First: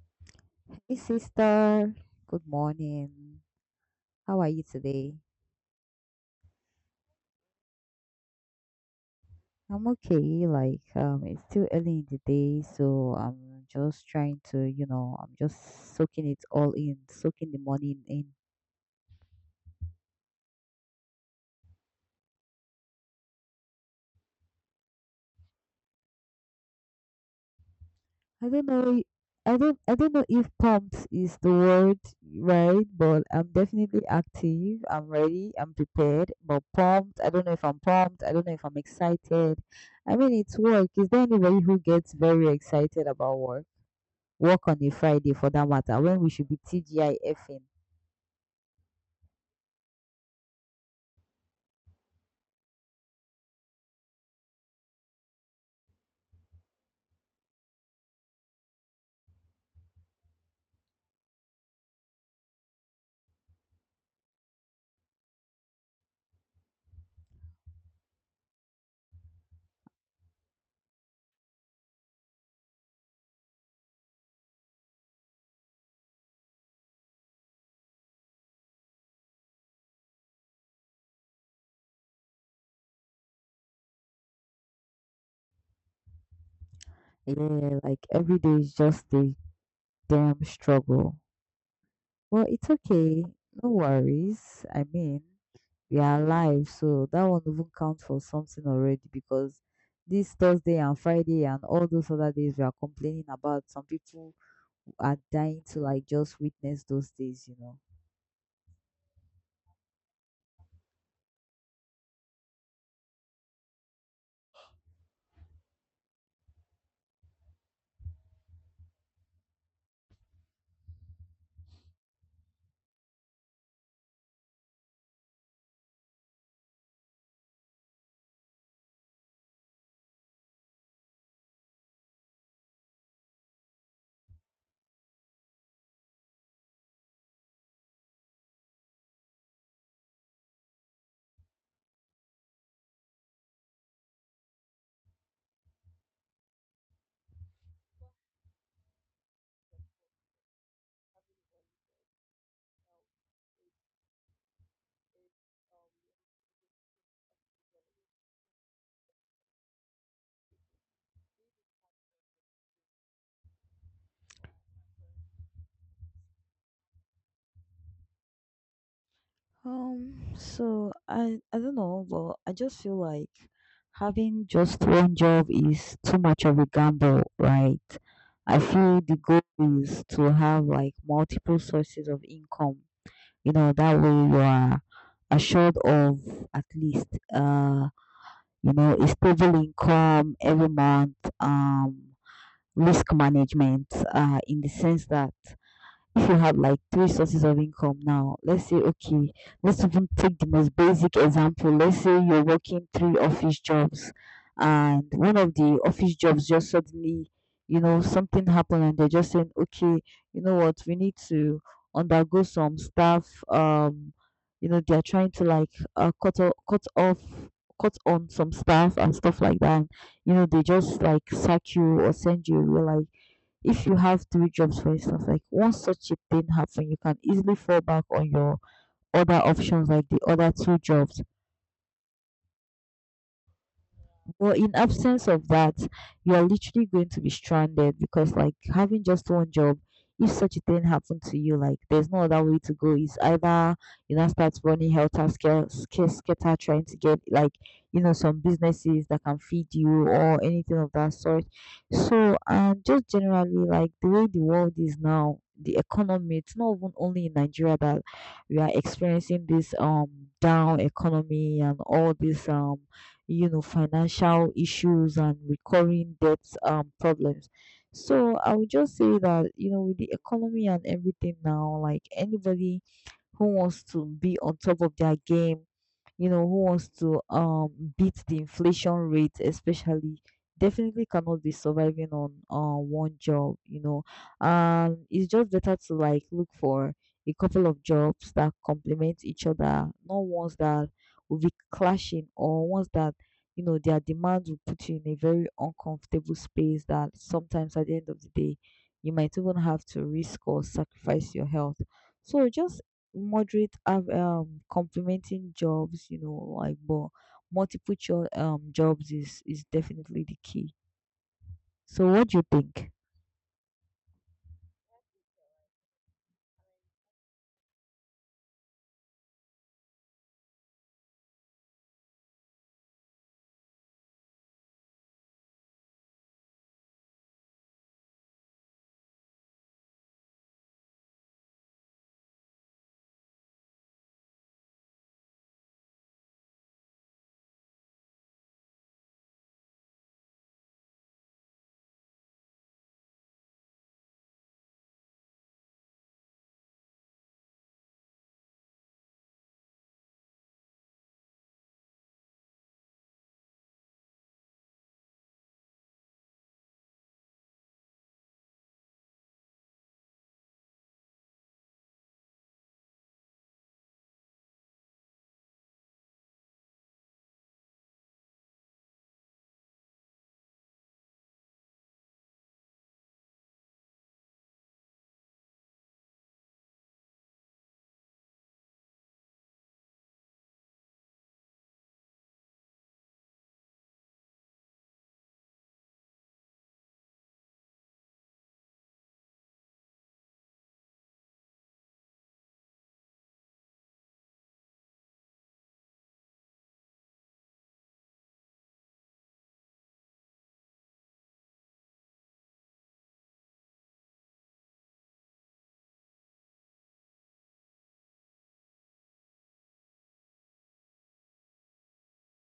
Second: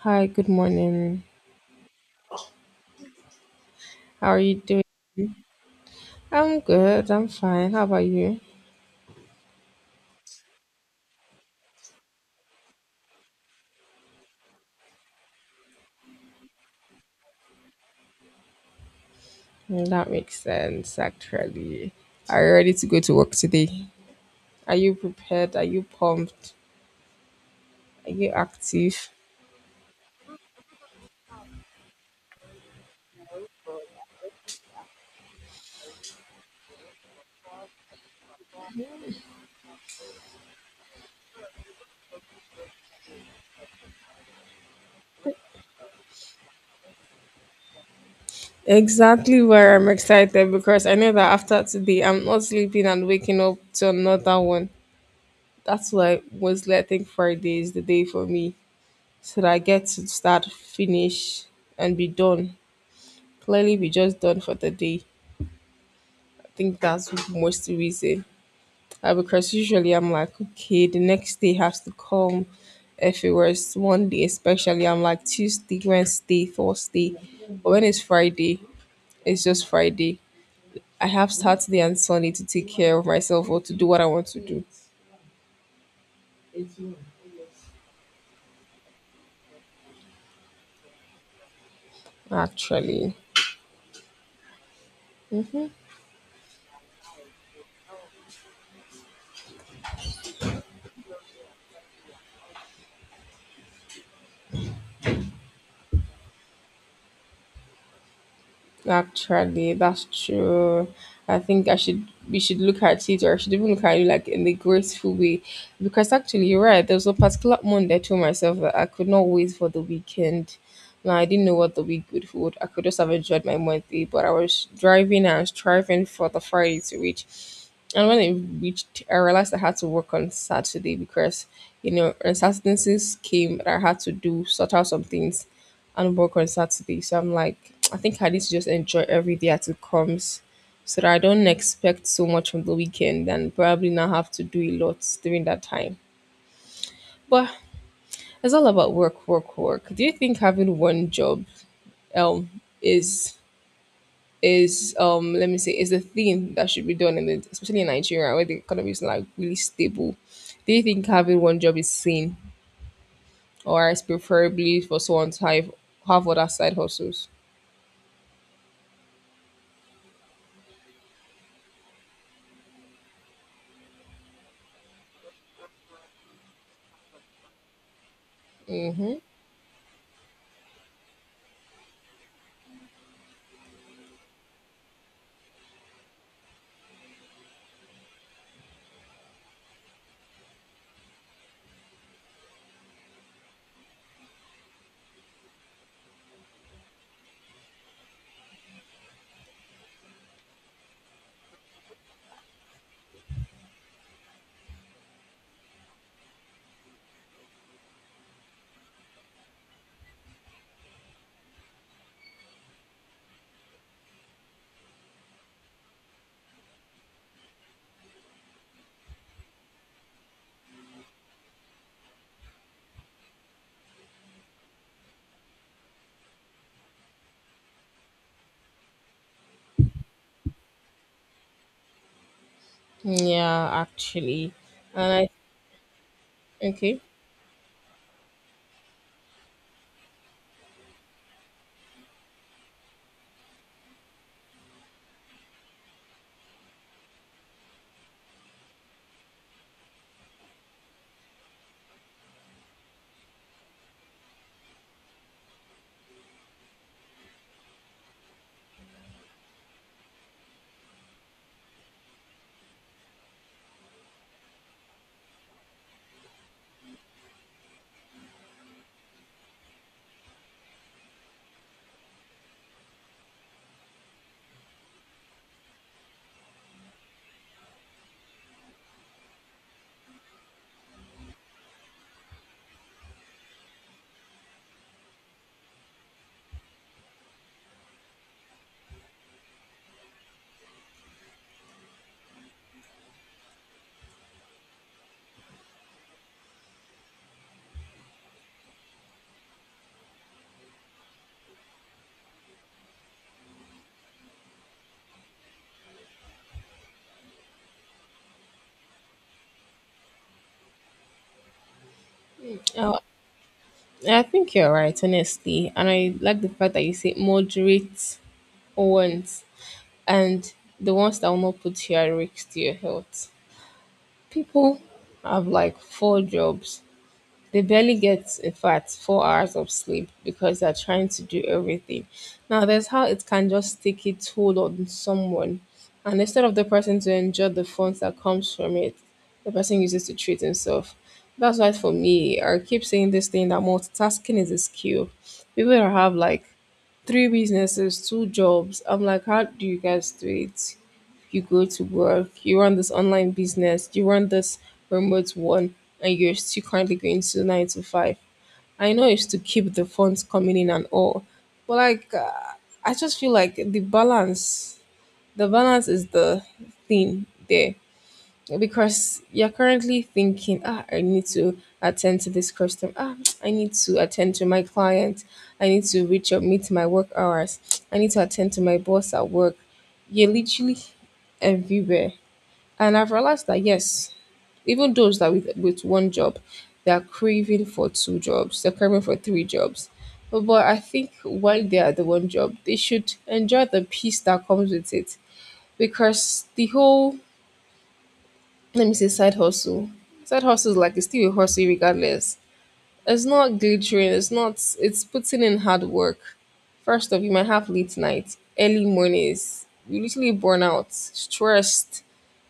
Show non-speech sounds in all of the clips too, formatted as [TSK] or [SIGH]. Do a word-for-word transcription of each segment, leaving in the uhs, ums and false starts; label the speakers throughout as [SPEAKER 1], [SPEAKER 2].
[SPEAKER 1] Hi, good
[SPEAKER 2] Hey
[SPEAKER 1] morning.
[SPEAKER 2] sister, good morning.
[SPEAKER 1] How are
[SPEAKER 2] How are
[SPEAKER 1] you
[SPEAKER 2] you
[SPEAKER 1] doing?
[SPEAKER 2] today?
[SPEAKER 1] I'm good. I'm fine. How about you?
[SPEAKER 2] I'm okay. Like um, it's still early in the day, so I'm just trying to, you know, I'm just soaking it all in, soaking the morning in.
[SPEAKER 1] Mm, that makes sense, actually. Are you ready to go to work today? Are you prepared? Are you pumped? Are you
[SPEAKER 2] I don't know. i-
[SPEAKER 1] active?
[SPEAKER 2] I don't. I don't know if pumped is the word, right? But I'm definitely active. I'm ready. I'm prepared. But pumped. I don't know if I'm pumped. I don't know if I'm excited. I mean, it's work. Is there anybody who gets very excited about work? Work on a Friday for that matter when we should be TGIFing.
[SPEAKER 1] Exactly where I'm excited because I know that after today, I'm not sleeping and waking up to another one. That's why mostly I think Friday is the day for me so that I get to start, finish, and be done. Clearly, be just done for the day. I think that's most reason. Uh, because usually I'm like, okay, the next day has to come. If it was one day, especially, I'm like Tuesday, Wednesday, Thursday. But when it's Friday, it's just Friday. I have Saturday and Sunday to take care of myself or to do what I want to do,
[SPEAKER 2] Yeah, like every day is just a damn struggle. Well, it's
[SPEAKER 1] actually.
[SPEAKER 2] okay. No worries. I mean,
[SPEAKER 1] Mm-hmm.
[SPEAKER 2] we are alive, so that won't even count for something already because this Thursday and Friday and all those other days we are complaining about, some people are dying to like just witness those days, you know.
[SPEAKER 1] Actually, that's true. I think I should we should look at it, or I should even look at it like in the graceful way. Because actually you're right, there was a particular moment I told myself that I could not wait for the weekend. Now I didn't know what the week would hold. I could just have enjoyed my Monday, but I was driving and striving for the Friday to reach. And when it reached, I realized I had to work on Saturday because, you know, uncertainties came that I had to do, sort out some things and work on Saturday. So I'm like, I think I need to just enjoy every day as it comes so that I don't expect so much from the weekend and probably not have to do a lot during that time. But it's all about work, work, work. Do you think having one job um is is um let me say is the thing that should be done in the, especially in Nigeria where the economy is like really stable. Do you think having one job is sane, or is preferably for someone to have have other side hustles?
[SPEAKER 2] Um, so I I don't know, but I just feel like having just one job is too much of a gamble, right? I feel the
[SPEAKER 1] Mm-hmm.
[SPEAKER 2] goal is to have like multiple sources of income. You know, that way you are assured of at least uh you know a stable income every month. Um, risk management. Uh, in the sense that if you have like three sources of income now, let's say, okay, let's even take the most basic example. Let's say you're working three office jobs, and one of the office jobs just suddenly, you know, something happened, and they're just saying, okay, you know what, we need to undergo some staff. Um, you know, they're trying to like uh, cut off, cut off, cut on some staff and stuff like that. And, you know, they just like sack you or send you. You're like if you have three jobs for instance like once such a thing happen you can easily fall back on your other options like the other two jobs.
[SPEAKER 1] Yeah, actually,
[SPEAKER 2] But in
[SPEAKER 1] and
[SPEAKER 2] absence
[SPEAKER 1] I
[SPEAKER 2] of that, you are literally
[SPEAKER 1] okay.
[SPEAKER 2] going to be stranded because like having just one job, if such a thing happened to you, like there's no other way to go. It's either you know start running helter skelter, skelter trying to get like you know some businesses that can feed you or anything of that sort. So um, just generally like the way the world is now, the economy. It's not even only in Nigeria that we are experiencing this um down economy and all this um you know, financial issues and recurring debt um, problems. So I would just say that, you know, with the economy and everything now, like anybody who wants to be on top of their game, you know, who wants to um beat the inflation rate, especially, definitely cannot be surviving on uh, one job. You know, um, it's just better to like look for a couple of jobs that complement each other, not ones that will be clashing or ones that you know their demands will put you in a very uncomfortable space that sometimes at the end of the day you might even have to risk or sacrifice your health, so just moderate, have um complementing jobs, you know, like but multiple cho- um jobs is is definitely the key. So, what do you think?
[SPEAKER 1] Uh, I think you're right, honestly, and I like the fact that you say moderate ones and the ones that will not put you at risk to your health. People have like four jobs. They barely get, in fact, four hours of sleep because they're trying to do everything. Now, there's how it can just take a toll on someone. And instead of the person to enjoy the fun that comes from it, the person uses to treat himself. That's why for me, I keep saying this thing that multitasking is a skill. People that have like three businesses, two jobs, I'm like, how do you guys do it? You go to work, you run this online business, you run this remote one, and you're still currently going to nine to five. I know it's to keep the funds coming in and all, but like, uh, I just feel like the balance, the balance is the thing there because you're currently thinking, ah, I need to attend to this customer. Ah, [TSK] I need to attend to my client. I need to reach or meet my work hours. I need to attend to my boss at work. You're literally everywhere. And I've realized that yes, even those that with with one job, they are craving for two jobs, they're craving for three jobs. But but I think while they are the one job, they should enjoy the peace that comes with it. Because the whole, let me say, side hustle. Side hustle is like it's still a hustle regardless. It's not glittering, it's not, it's putting in hard work. First off, you might have late nights, early mornings. You literally burn out, stressed.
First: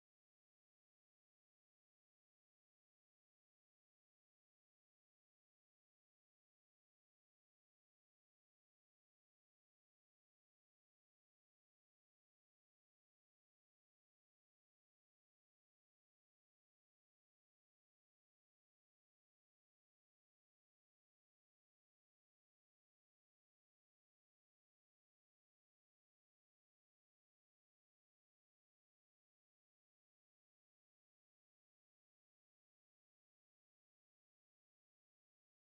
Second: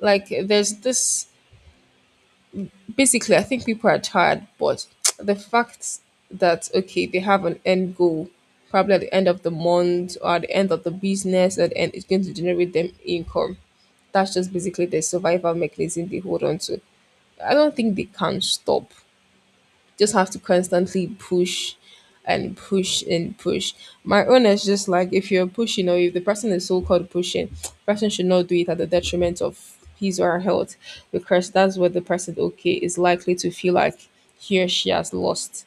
[SPEAKER 1] Like there's this. Basically, I think people are tired, but [TSK] the fact that okay, they have an end goal, probably at the end of the month or at the end of the business, and, and it's going to generate them income. That's just basically the survival mechanism they hold on to. I don't think they can stop, just have to constantly push and push and push. My own is just like if you're pushing or if the person is so called pushing, [TSK] person should not do it at the detriment of his or her health because that's what the person okay is likely to feel like he or she has lost.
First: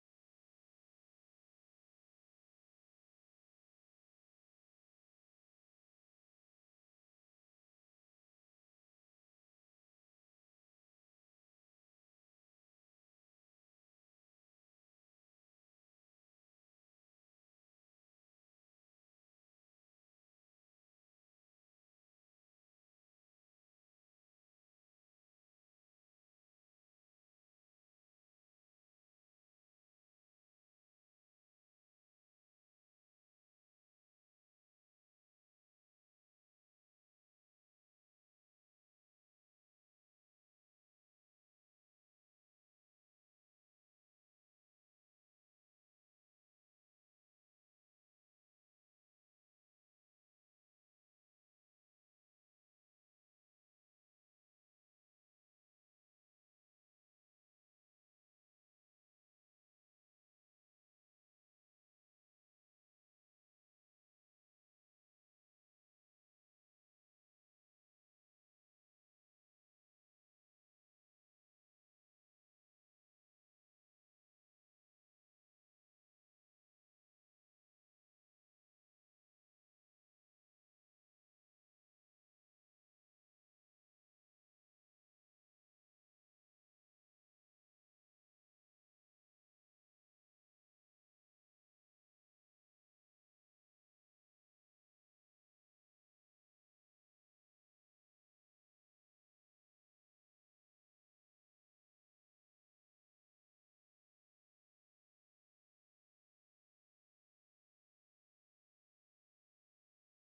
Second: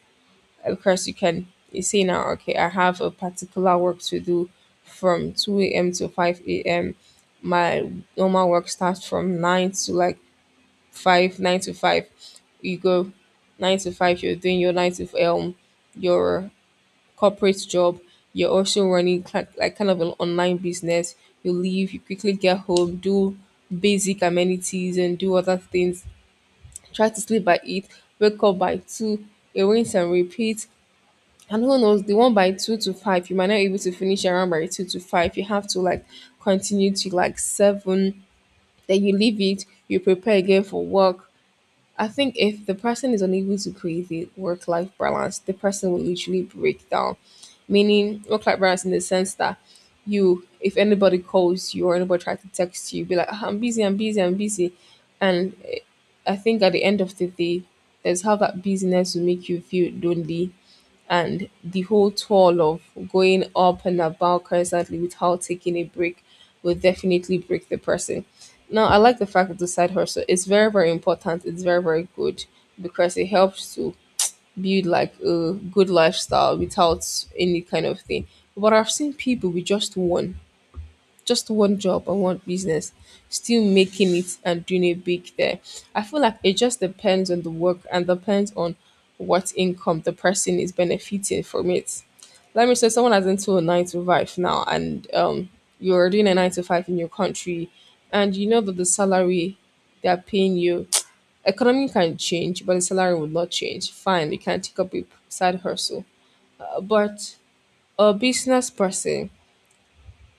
[SPEAKER 1] Of course you can you say now, okay, I have a particular work to do from two A M to five A M. My normal work starts from nine to like five, nine to five, you go nine to five, you're doing your nine to um your corporate job, you're also running cli- like kind of an online business, you leave, you quickly get home, do basic amenities and do other things, try to sleep by eight, wake up by two, rinse and repeat. And who knows, the one by two to five you might not be able to finish around by two to five, you have to like continue to like seven, then you leave it, you prepare again for work. I think if the person is unable to create a work life balance, the person will literally break down. Meaning, work life balance in the sense that you, if anybody calls you or anybody tries to text you, be like, "Ah, I'm busy, I'm busy, I'm busy." And eh, I think at the end of the day, there's how that busyness will make you feel lonely and the whole toll of going up and about constantly without taking a break will definitely break the person. Now, I like the fact that the side hustle is very, very important. It's very, very good because it helps to build like a good lifestyle without any kind of thing. But I've seen people with just one just one job or one business, still making it and doing it big there. I feel like it just depends on the work and depends on what income the person is benefiting from it. Let me say someone has into a nine to five now and um you're doing a nine to five in your country and you know that the salary they're paying you, [TSK] economy can change but the salary will not change, fine, you can take up a side hustle. Uh, but a business person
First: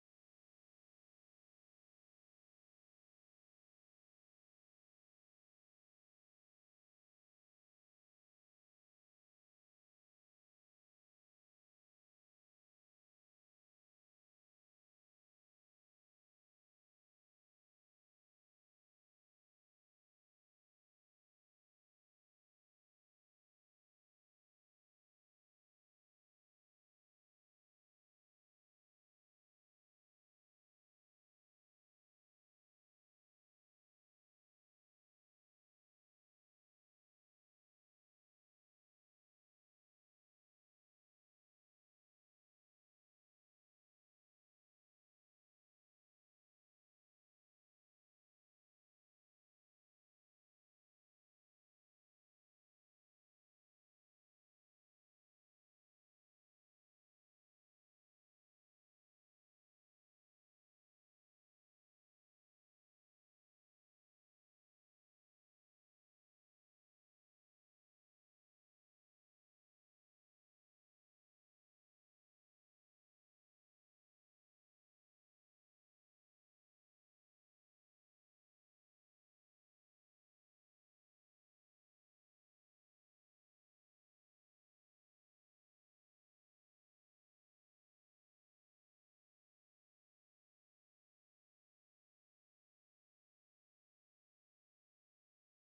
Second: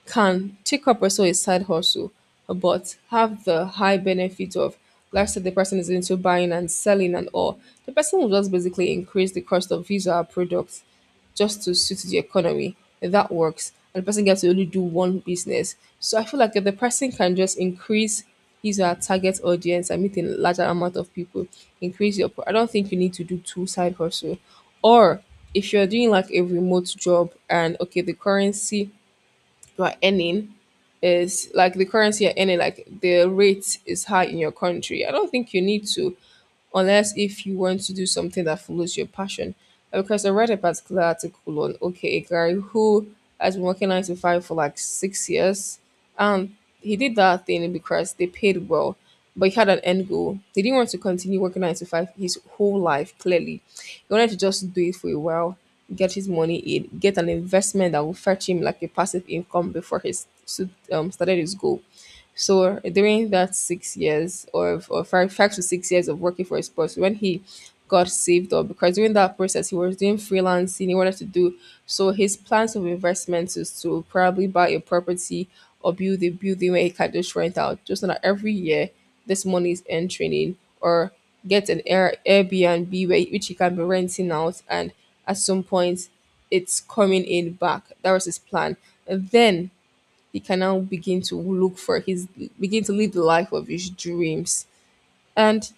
[SPEAKER 1] can take up also a side hustle, but have the high benefit of, let's say the person is into buying and selling and all. The person will just basically increase the cost of his or her products just to suit the economy. That works. And the person gets to only do one business. So I feel like if the person can just increase his or her target audience and meet a larger amount of people, increase your pro- I don't think you need to do two side hustle. Or if you're doing like a remote job and okay, the currency you are earning is like the currency in it, like the rate is high in your country. I don't think you need to, unless if you want to do something that follows your passion. Uh, Because I read a particular article on okay, a guy who has been working nine to five for like six years, and he did that thing because they paid well, but he had an end goal. He didn't want to continue working nine to five his whole life. Clearly, he wanted to just do it for a while, get his money in, get an investment that will fetch him like a passive income before he s- s- um, started his goal. So during that six years or, or five, five to six years of working for a sports, when he got saved up, because during that process he was doing freelancing, he wanted to do, so his plans of investments is to probably buy a property or build a building where he can just rent out, just so that every year this money is entering in, or get an Air, Airbnb where, which he can be renting out, and at some point it's coming in back. That was his plan. And then he can now begin to look for his, begin to live the life of his dreams. And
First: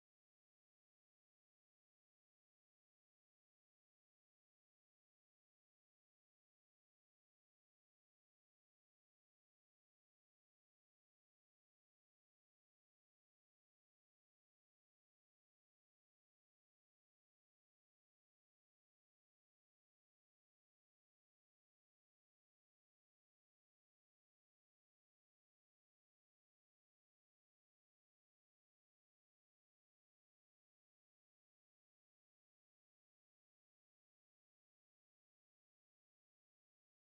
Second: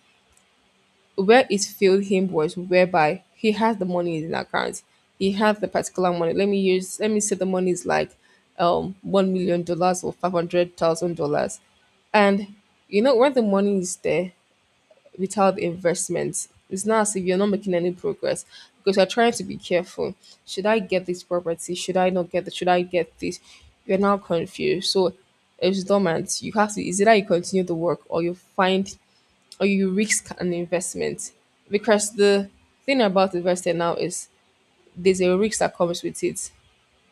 [SPEAKER 1] where it failed him was whereby he has the money in his account. He has the particular money. Let me use let me say the money is like um one million dollars or five hundred thousand dollars. And you know when the money is there, without the investment. It's not as if you're not making any progress because you're trying to be careful. Should I get this property? Should I not get this? Should I get this? You're now confused. So it's dormant. You have to, is either you continue the work or you find, or you risk an investment. Because the thing about investing now is there's a risk that comes with it.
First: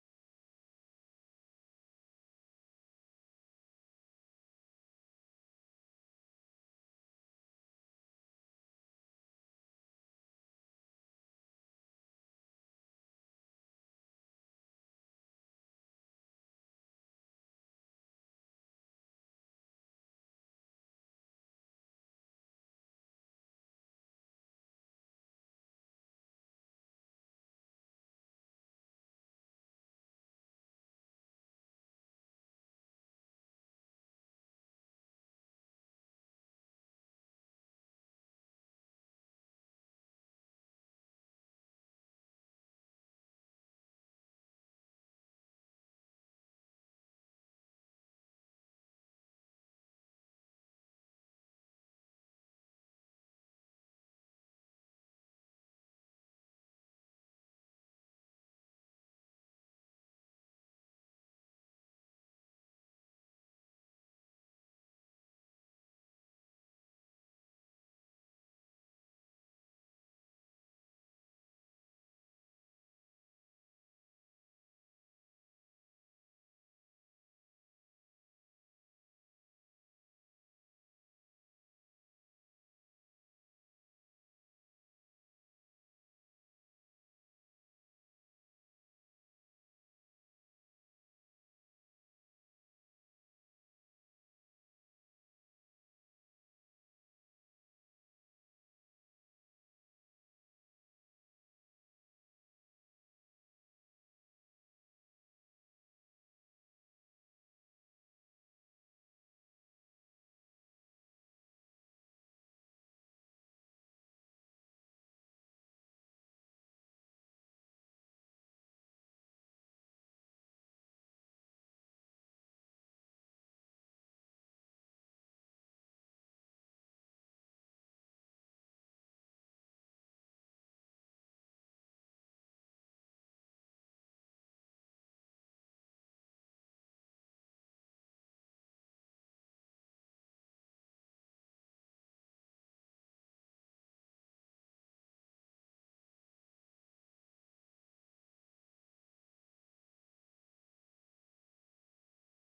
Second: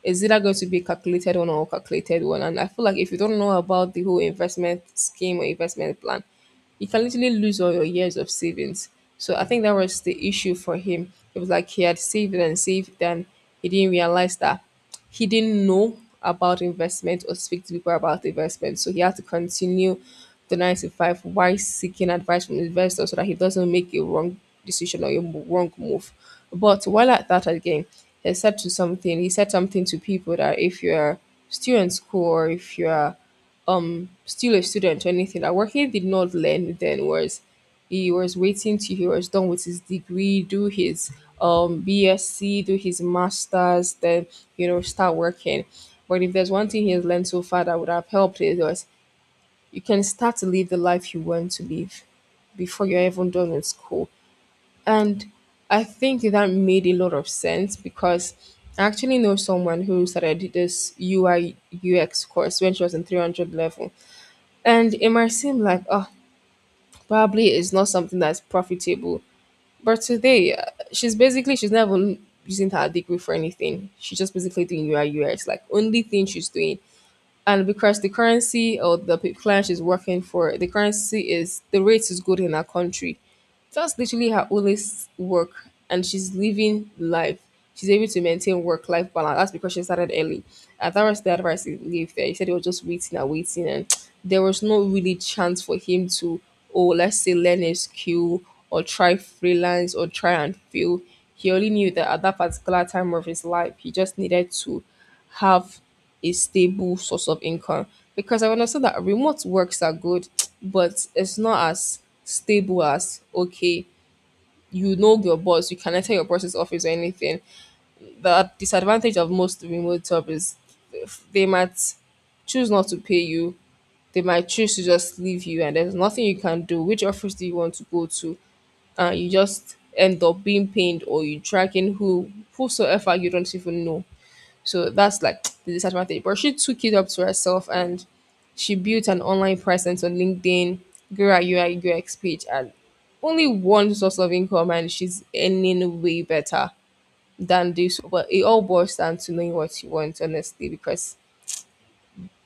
[SPEAKER 1] Is either going to be a calculated one or a calculated one. And I feel like if you don't know about the whole investment scheme or investment plan, you can literally lose all your years of savings. So I think that was the issue for him. It was like he had saved and saved, and he didn't realize that he didn't know about investment or speak to people about investment. So he had to continue the nine to five while seeking advice from investors so that he doesn't make a wrong decision or a mo- wrong move. But while at that again, he said to something, he said something to people that if you're still in school or if you're still a student or anything. That Wake did not learn then was he was waiting till he was done with his degree, do his um BSc, do his masters, then you know start working. But if there's one thing he has learned so far that would have helped it was you can start to live the life you want to live before you're even done with school. And I think that made a lot of sense because I actually know someone who started this U I U X course when she was in three hundred level, and it might seem like, oh, probably it's not something that's profitable. But today, uh, she's basically, she's not even using her degree for anything. She's just basically doing U I. Like, only thing she's doing, and because the currency or the pe- client she's working for, the currency is the rate is good in her country. That's literally her only s- work, and she's living life. She's able to maintain work-life balance. That's because she started early. And that was the advice he gave there. He said he was just waiting and waiting, and there was no really chance for him to, oh, let's say learn a skill or try freelance or try and fail. He only knew that at that particular time of his life, he just needed to have a stable source of income because I understand that remote works are good, [TSK] but it's not as stable as okay, you know your boss, you can enter your boss's office or anything. The disadvantage of most remote job is they might choose not to pay you. They might choose to just leave you, and there's nothing you can do. Which office do you want to go to? And you just end up being pained, or you tracking who whosoever you don't even know. So that's like the disadvantage. But she took it up to herself and she built an online presence on LinkedIn, grew her U I U X page, and only one source of income, and she's earning way better than this. But it all boils down to knowing what you want, honestly, because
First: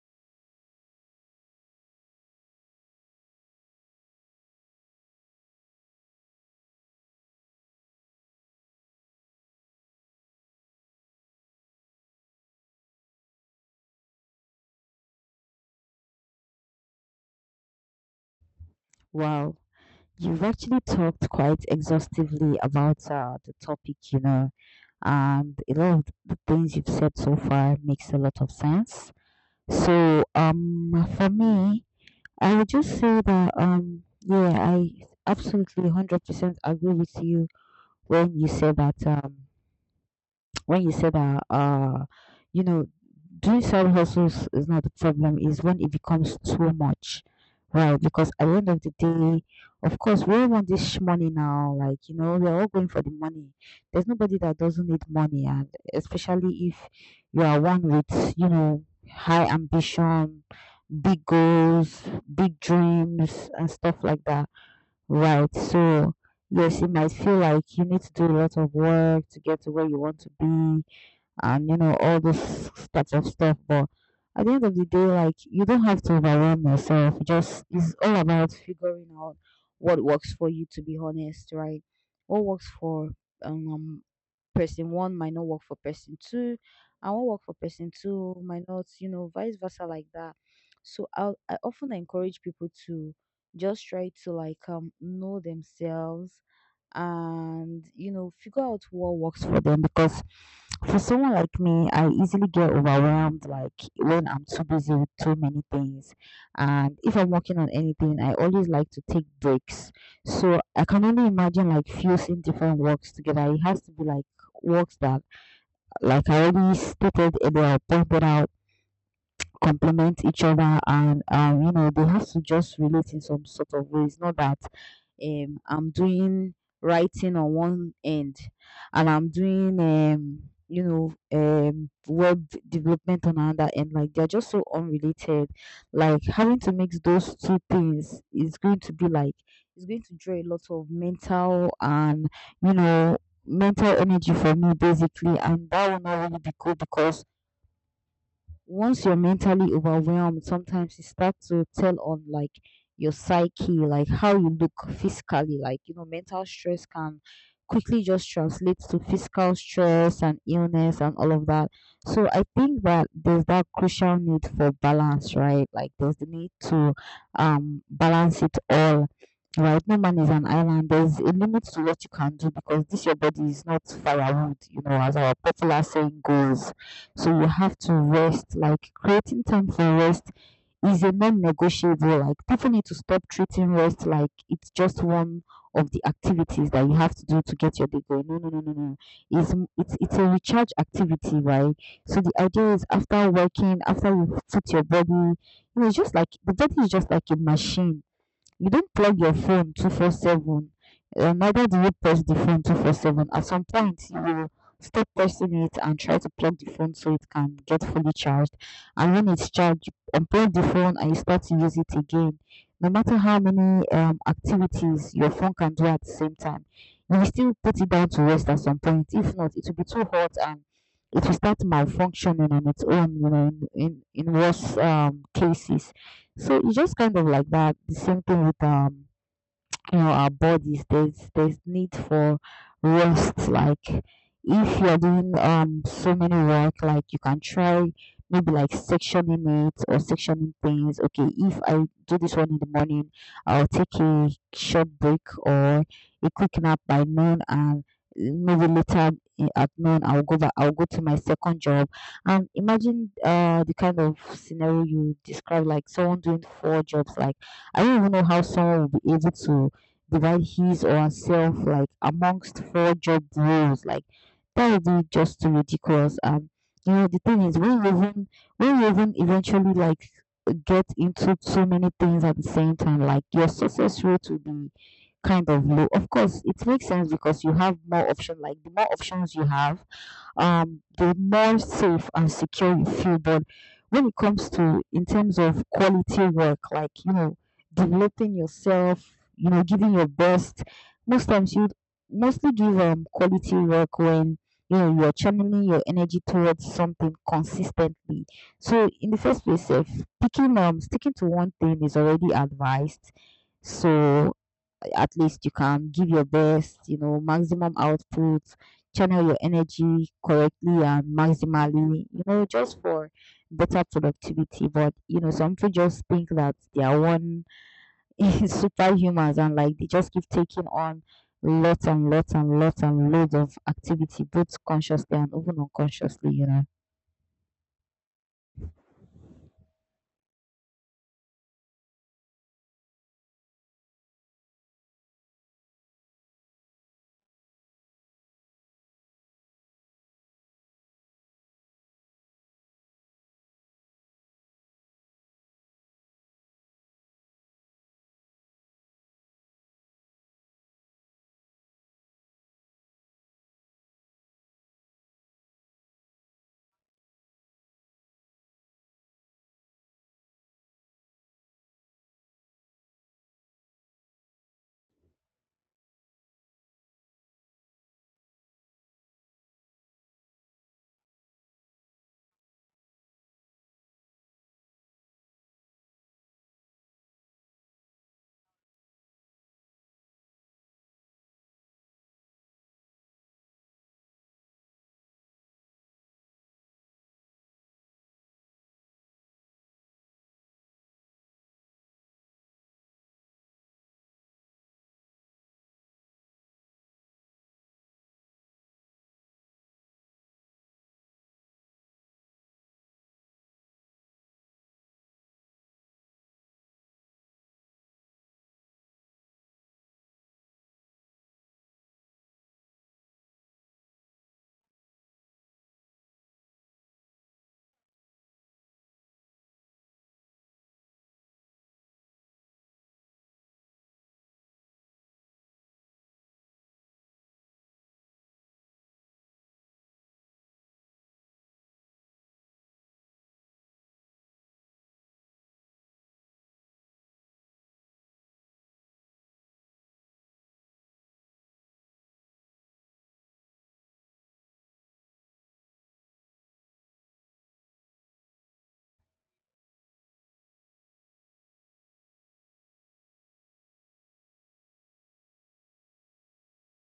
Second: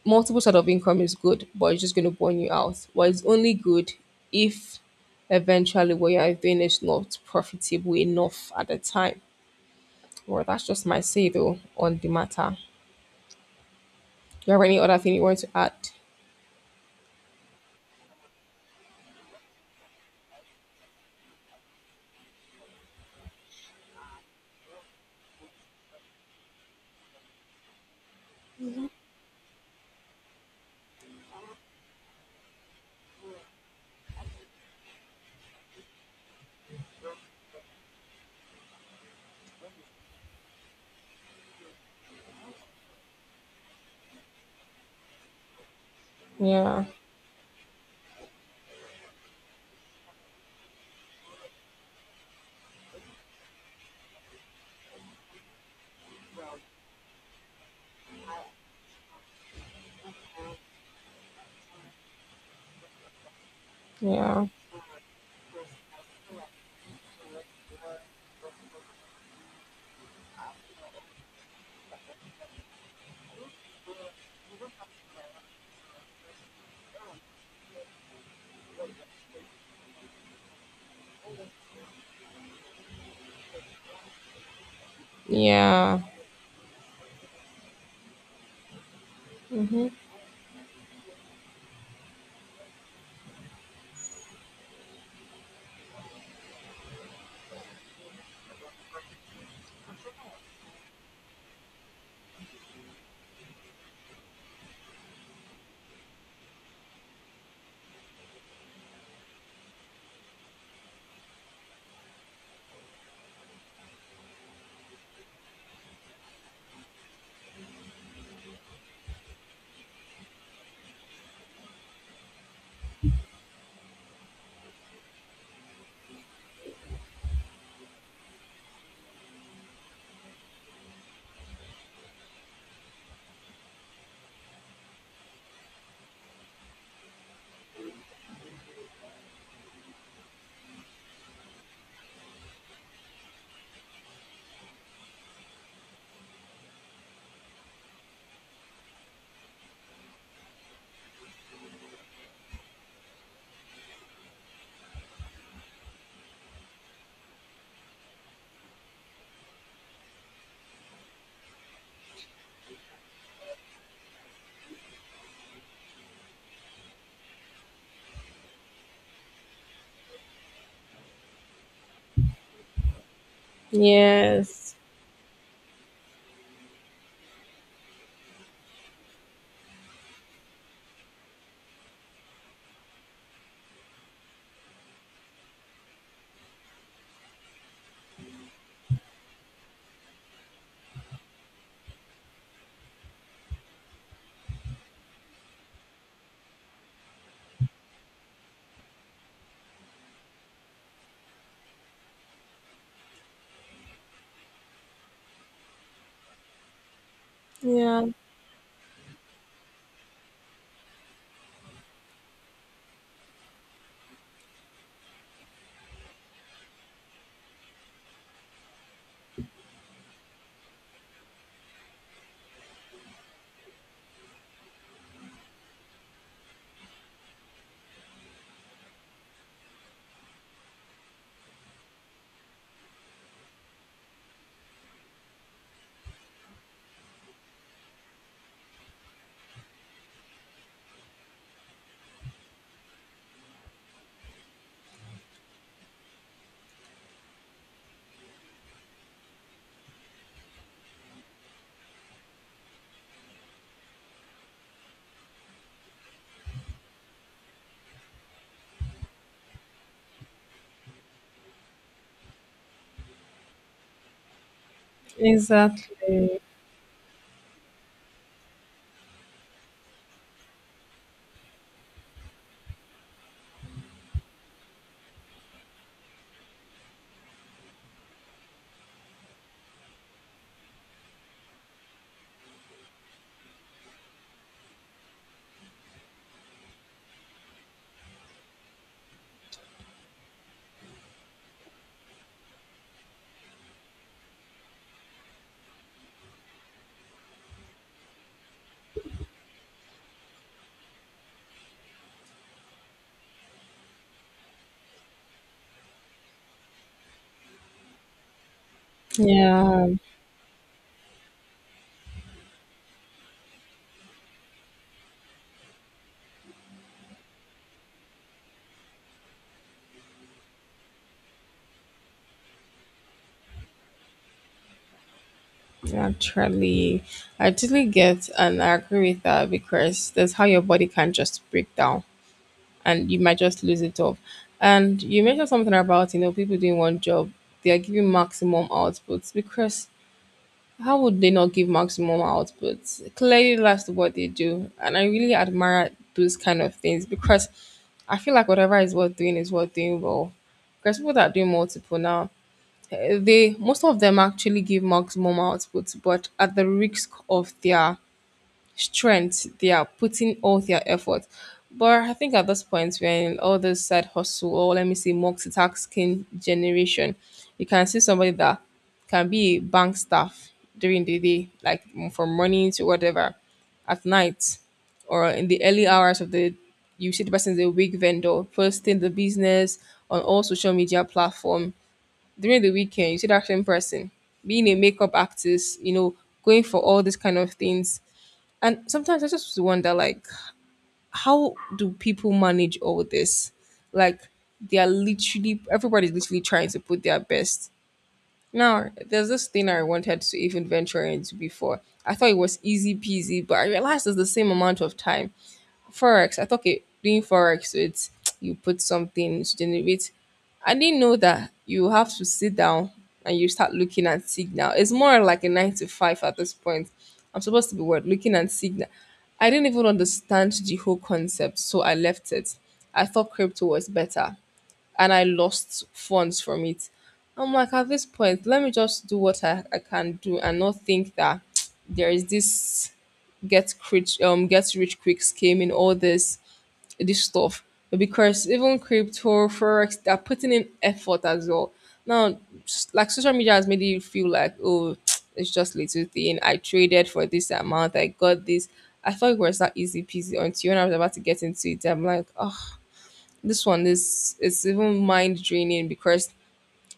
[SPEAKER 1] multiple sort of income is good, but it's just going to burn you out. But it's only good if eventually what you're doing is not profitable enough at the time. Well, that's just my say though on the matter. Do you have any other thing you want to add?
[SPEAKER 2] Wow, you've actually talked quite exhaustively about uh, the topic, you know, and a lot of the things you've said so far makes a lot of sense. So, um, for me, I would just say that, um, yeah, I absolutely one hundred percent agree with you when you say that, um, when you said that, uh, you know, doing side hustles is not the problem, is when it becomes too
[SPEAKER 1] Yeah,
[SPEAKER 2] much, right? Because at the end of the day, of course, we all want this money now. Like, you know, we're all going for the money. There's nobody that doesn't need money, and especially if you are one with, you know, high ambition, big goals, big dreams, and stuff like
[SPEAKER 1] yeah,
[SPEAKER 2] that, right? So, yes, it might feel like you need to do a lot of work to get to where you want to be and you know all this types of stuff. But at the end of the day, like you don't have to overwhelm yourself. You just it's all about figuring out what works for you. To be honest, right? What works for um um, person one might not work for
[SPEAKER 1] yeah,
[SPEAKER 2] person two, and what work for person two might not. You know, vice versa like that. So I I often encourage people to just try to like um know themselves and you know figure out what works for them because for someone like me I easily get overwhelmed like when I'm too busy with too many things, and if I'm working on anything I always like to take breaks, so I can only imagine like fusing different works together. It has to be like works that like I already stated earlier or pointed out complement each other and um you know they have to just relate in some sort of ways, not that um I'm doing writing on one end and I'm doing um you know um web development on another end. Like they're just so unrelated. Like having to mix those two things is going to be like it's going to draw a lot of mental and you know mental energy for me basically, and that will not really be good because once you're mentally overwhelmed, sometimes it starts to tell on like your psyche, like how you look physically. Like, you know, mental stress can quickly just translate to physical stress and illness and all of that. So I think that there's that crucial need for balance, right? Like there's the need to um balance it all. Right, no man is an island. There's a limit to what you can do because this your body is not firewood,
[SPEAKER 1] yes,
[SPEAKER 2] you know, as our popular saying goes. So you have to rest. Like creating time for rest is a non-negotiable. Like definitely to stop treating rest like it's just one of the activities that you have to do to get your day going. No, no, no, no, no. It's m- it's it's a recharge activity, right? So the idea is after working, after you put your body, you know, it's just like the body is just like a machine. You don't plug your phone twenty-four seven, uh, neither do you press the phone twenty-four seven. At some point, you will stop pressing it and try to plug the phone so it can get
[SPEAKER 1] yeah,
[SPEAKER 2] fully charged. And when it's charged, you unplug the phone and you start to use it again. No matter how many um, activities your phone can do at the same time, you will still put it down to rest at some point. If not, it will be too hot and it will start malfunctioning on its own, you know, in, in, in worse um, cases. So it's just kind of like that. The same thing with um you know our bodies. There's there's need for rest. Like if you're doing um so many work, like you can try maybe like sectioning it or sectioning things. Okay, if I do this one in the morning I'll take a short break or a quick nap by noon, and maybe later i- at noon I'll go back, I'll go to my second job. And imagine uh the kind of scenario you describe, like someone doing four jobs. Like I don't even know how someone will be able to divide his or herself like amongst four job roles. Like that would be just too ridiculous.
[SPEAKER 1] exactly.
[SPEAKER 2] Um, you know the thing is when you even when you even eventually like get into so many things at the same time, like your success rate will be kind of low. Of course, it makes sense because you have more options. Like the more options you have, um, the more safe and secure you feel. But when it comes to in terms of quality work, like you know, developing yourself, you know, giving your best, most times you mostly give um quality work when you know you're channeling your energy towards something consistently. So in the first place, if picking um sticking to one thing is already advised. So at least you can give your best, you know, maximum output, channel your
[SPEAKER 1] Yeah,
[SPEAKER 2] energy correctly and maximally, you know, just for better productivity. But, you know, some people just think that they are one [LAUGHS] superhumans and like they just keep taking on lots and lots and lots and loads of activity, both consciously and even unconsciously, you know.
[SPEAKER 1] actually, I totally get and I agree with that because that's how your body can just break down and you might just lose it off. And you mentioned something about you know people doing one job, they are giving maximum outputs, because how would they not give maximum output? Clearly, that's what they do. And I really admire those kind of things because I feel like whatever is worth doing is worth doing well. Because people that do multiple now, eh, they most of them actually give maximum output, but at the risk of their strength. They are putting all their effort, but I think at this point we're in all this side hustle, or let me say multitasking generation. You can see somebody that can be a bank staff during the day, like mm, from morning to whatever, at night or in the early hours of the, you see the person is a wig vendor posting the business on all social media platform. During the weekend you see that same person being a makeup artist, you know, going for all these kind of things. And sometimes I just wonder, like, how do people manage all this? Like, they are literally, everybody's literally trying to put their best. Now, there's this thing I wanted to even venture into before. I thought it was easy peasy, but I realized it's the same amount of time. Forex. I thought okay, doing forex, so it's you put something to generate. I didn't know that you have to sit down and you start looking at signal. It's more like a nine to five at this point. I'm supposed to be what, looking at signal. I didn't even understand the whole concept, so I left it. I thought crypto was better, and I lost funds from it. I'm like, at this point, let me just do what I, I can do and not think that [TSK] there is this get rich um get rich quick scheme in all this this stuff. Because even crypto, forex, they're putting in effort as well. Now, s- like social media has made you feel like, oh, [TSK] it's just little thing. I traded for this amount. I got this. I thought it was that easy peasy until when I was about to get into it. I'm like, oh, this one is it's even mind draining because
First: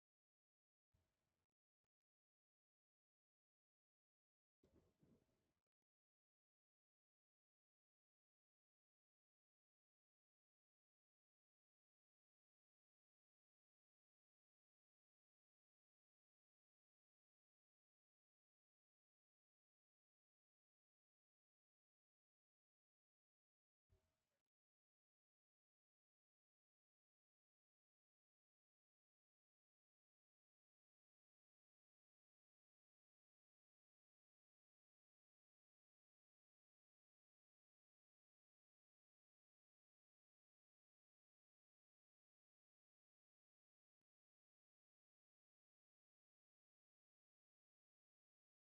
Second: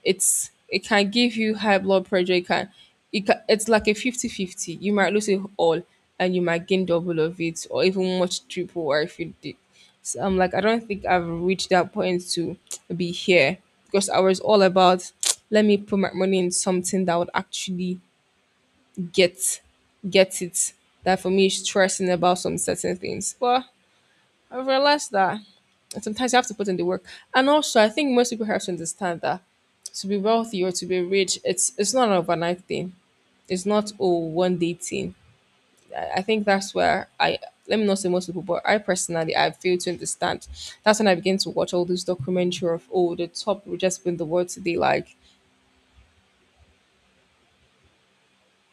[SPEAKER 1] it's it can give you high blood pressure. It can, it can it's like a fifty-fifty. You might lose it all, and you might gain double of it or even much triple, or if you did. So I'm like, I don't think I've reached that point to be here, because I was all about [TSK] let me put my money in something that would actually get get it. That for me is stressing about some certain things. Well, I've realized that sometimes you have to put in the work. And also, I think most people have to understand that to be wealthy or to be rich, it's it's not an overnight thing. It's not a one day thing. I, I think that's where I, let me not say most people, but I personally I fail to understand. That's when I begin to watch all these documentary of oh the top richest people in the world today, like